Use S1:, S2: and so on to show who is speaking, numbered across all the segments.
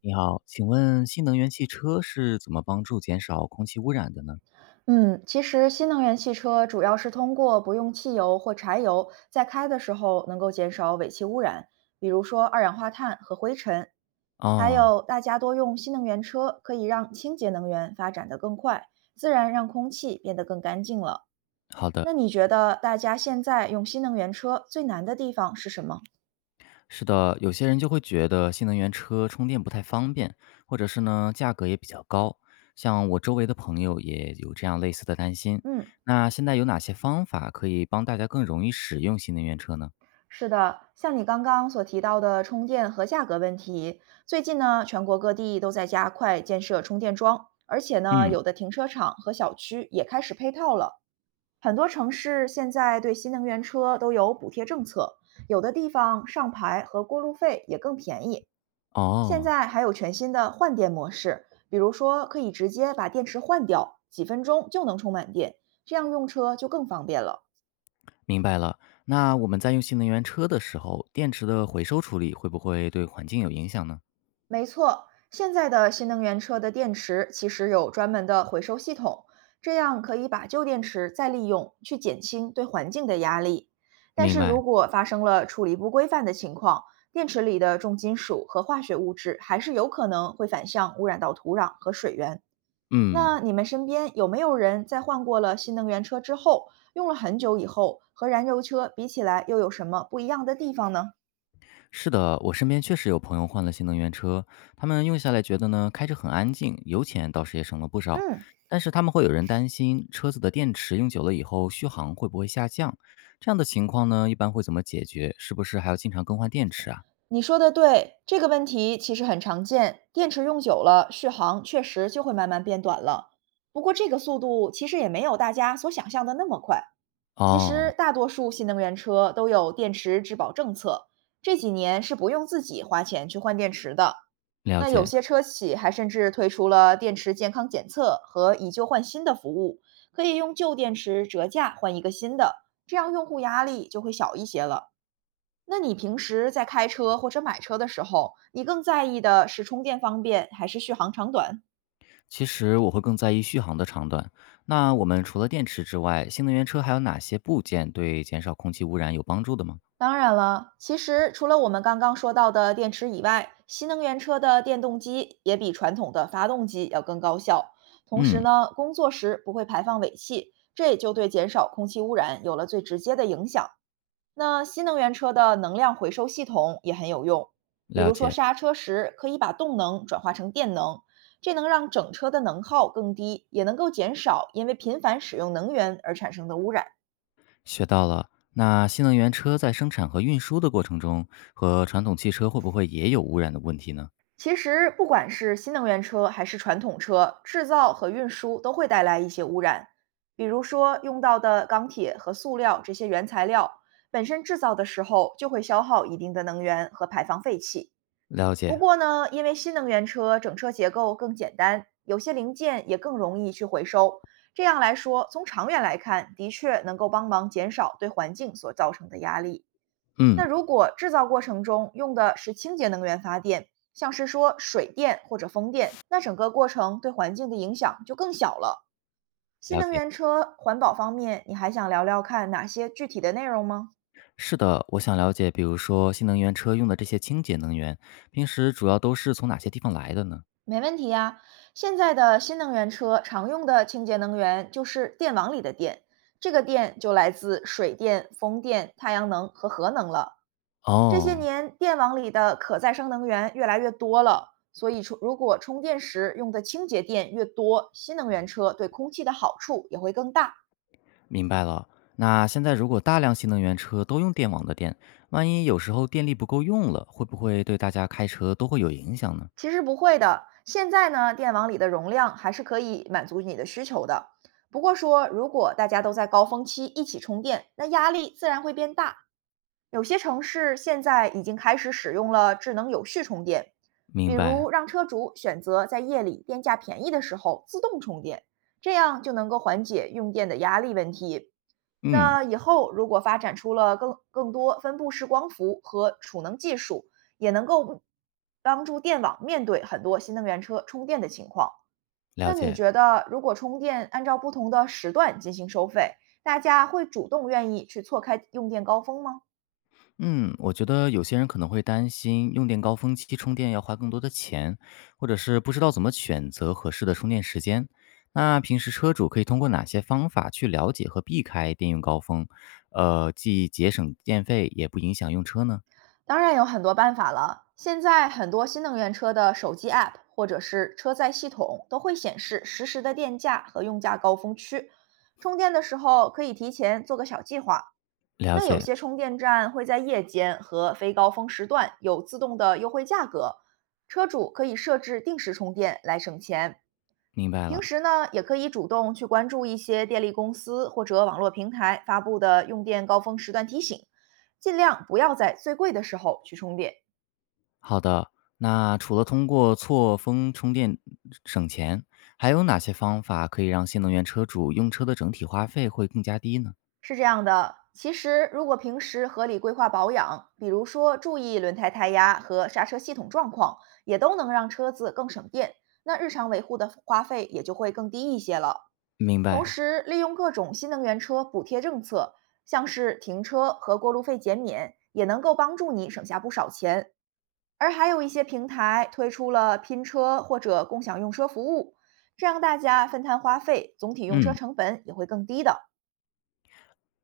S1: 你好，请问新能源汽车是怎么帮助减少空气污染的呢？
S2: 嗯，其实新能源汽车主要是通过不用汽油或柴油，在开的时候能够减少尾气污染，比如说二氧化碳和灰尘。还
S1: 哦，
S2: 有，大家多用新能源车，可以让清洁能源发展得更快，自然让空气变得更干净了。
S1: 好的，
S2: 那你觉得大家现在用新能源车最难的地方是什么？
S1: 是的，有些人就会觉得新能源车充电不太方便，或者是呢价格也比较高。像我周围的朋友也有这样类似的担心。
S2: 嗯。
S1: 那现在有哪些方法可以帮大家更容易使用新能源车呢？
S2: 是的，像你刚刚所提到的充电和价格问题，最近呢，全国各地都在加快建设充电桩，而且呢，
S1: 嗯，
S2: 有的停车场和小区也开始配套了。很多城市现在对新能源车都有补贴政策，有的地方上牌和过路费也更便宜。现
S1: 哦，
S2: 在还有全新的换电模式，比如说可以直接把电池换掉，几分钟就能充满电，这样用车就更方便了。
S1: 明白了。那我们在用新能源车的时候，电池的回收处理会不会对环境有影响呢？
S2: 没错，现在的新能源车的电池其实有专门的回收系统，这样可以把旧电池再利用，去减轻对环境的压力。但
S1: 明
S2: 是
S1: 白，
S2: 如果发生了处理不规范的情况，电池里的重金属和化学物质还是有可能会反向污染到土壤和水源。
S1: 嗯。
S2: 那你们身边有没有人在换过了新能源车之后，用了很久以后，和燃油车比起来又有什么不一样的地方呢？
S1: 是的，我身边确实有朋友换了新能源车，他们用下来觉得呢，开着很安静，油钱倒是也省了不少。
S2: 嗯。
S1: 但是他们会有人担心车子的电池用久了以后续航会不会下降？这样的情况呢，一般会怎么解决？是不是还要经常更换电池啊？
S2: 你说的对，这个问题其实很常见。电池用久了，续航确实就会慢慢变短了。不过这个速度其实也没有大家所想象的那么快。其实
S1: 哦，
S2: 大多数新能源车都有电池质保政策，这几年是不用自己花钱去换电池的。
S1: 了
S2: 那有
S1: 解。
S2: 些车企还甚至推出了电池健康检测和以旧换新的服务，可以用旧电池折价换一个新的，这样用户压力就会小一些了。那你平时在开车或者买车的时候，你更在意的是充电方便还是续航长短？
S1: 其实我会更在意续航的长短。那我们除了电池之外，新能源车还有哪些部件对减少空气污染有帮助的吗？
S2: 当然了，其实除了我们刚刚说到的电池以外，新能源车的电动机也比传统的发动机要更高效。同时
S1: 嗯，
S2: 呢，工作时不会排放尾气，这也就对减少空气污染有了最直接的影响。那新能源车的能量回收系统也很有用，比
S1: 了
S2: 如说
S1: 解。
S2: 刹车时可以把动能转化成电能，这能让整车的能耗更低，也能够减少因为频繁使用能源而产生的污染。
S1: 学到了。那新能源车在生产和运输的过程中，和传统汽车会不会也有污染的问题呢？
S2: 其实，不管是新能源车还是传统车，制造和运输都会带来一些污染，比如说用到的钢铁和塑料这些原材料，本身制造的时候就会消耗一定的能源和排放废气。
S1: 了
S2: 不
S1: 解，
S2: 过呢，因为新能源车整车结构更简单，有些零件也更容易去回收。这样来说，从长远来看，的确能够帮忙减少对环境所造成的压力。
S1: 嗯，
S2: 那如果制造过程中用的是清洁能源发电，像是说水电或者风电，那整个过程对环境的影响就更小了。新
S1: 了
S2: 能
S1: 解。
S2: 源车环保方面，你还想聊聊看哪些具体的内容吗？
S1: 是的，我想了解，比如说新能源车用的这些清洁能源，平时主要都是从哪些地方来的呢？
S2: 没问题呀，现在的新能源车常用的清洁能源就是电网里的电，这个电就来自水电、风电、太阳能和核能了。这些
S1: 哦，
S2: 年，电网里的可再生能源越来越多了，所以充如果充电时用的清洁电越多，新能源车对空气的好处也会更大。
S1: 明白了。那现在如果大量新能源车都用电网的电，万一有时候电力不够用了，会不会对大家开车都会有影响呢？
S2: 其实不会的，现在呢，电网里的容量还是可以满足你的需求的。不过说，如果大家都在高峰期一起充电，那压力自然会变大。有些城市现在已经开始使用了智能有序充电，比
S1: 明白，
S2: 如让车主选择在夜里电价便宜的时候自动充电，这样就能够缓解用电的压力问题。
S1: 嗯，
S2: 那以后如果发展出了更多分布式光伏和储能技术，也能够帮助电网面对很多新能源车充电的情况。
S1: 了
S2: 那你
S1: 解。
S2: 觉得，如果充电按照不同的时段进行收费，大家会主动愿意去错开用电高峰吗？
S1: 嗯，我觉得有些人可能会担心用电高峰期充电要花更多的钱，或者是不知道怎么选择合适的充电时间。那平时车主可以通过哪些方法去了解和避开电用高峰？既节省电费，也不影响用车呢？
S2: 当然有很多办法了。现在很多新能源车的手机 App 或者是车载系统都会显示实时的电价和用价高峰区，充电的时候可以提前做个小计划。
S1: 了
S2: 那有
S1: 解，
S2: 些充电站会在夜间和非高峰时段有自动的优惠价格，车主可以设置定时充电来省钱。
S1: 明白
S2: 平
S1: 了。
S2: 时呢，也可以主动去关注一些电力公司或者网络平台发布的用电高峰时段提醒，尽量不要在最贵的时候去充电。
S1: 好的，那除了通过错峰充电省钱，还有哪些方法可以让新能源车主用车的整体花费会更加低呢？
S2: 是这样的，其实如果平时合理规划保养，比如说注意轮胎胎压和刹车系统状况，也都能让车子更省电，那日常维护的花费也就会更低一些了。
S1: 明
S2: 同
S1: 白，
S2: 时，利用各种新能源车补贴政策，像是停车和过路费减免，也能够帮助你省下不少钱。而还有一些平台推出了拼车或者共享用车服务，这样大家分摊花费，总体用车
S1: 嗯。
S2: 成本也会更低的。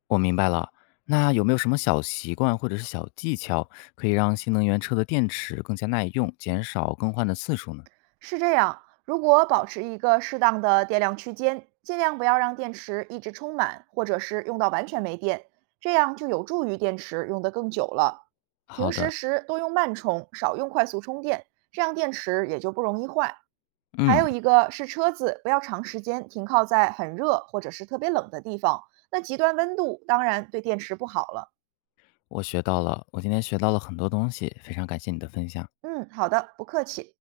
S1: 我明白了。那有没有什么小习惯或者是小技巧，可以让新能源车的电池更加耐用，减少更换的次数呢？
S2: 是这样，如果保持一个适当的电量区间，尽量不要让电池一直充满，或者是用到完全没电，这样就有助于电池用得更久了。平
S1: 好
S2: 时
S1: 的，
S2: 时多用慢充，少用快速充电，这样电池也就不容易坏。还
S1: 嗯，
S2: 有一个是车子不要长时间停靠在很热或者是特别冷的地方，那极端温度当然对电池不好了。
S1: 我学到了，我今天学到了很多东西，非常感谢你的分享。
S2: 嗯，好的，不客气。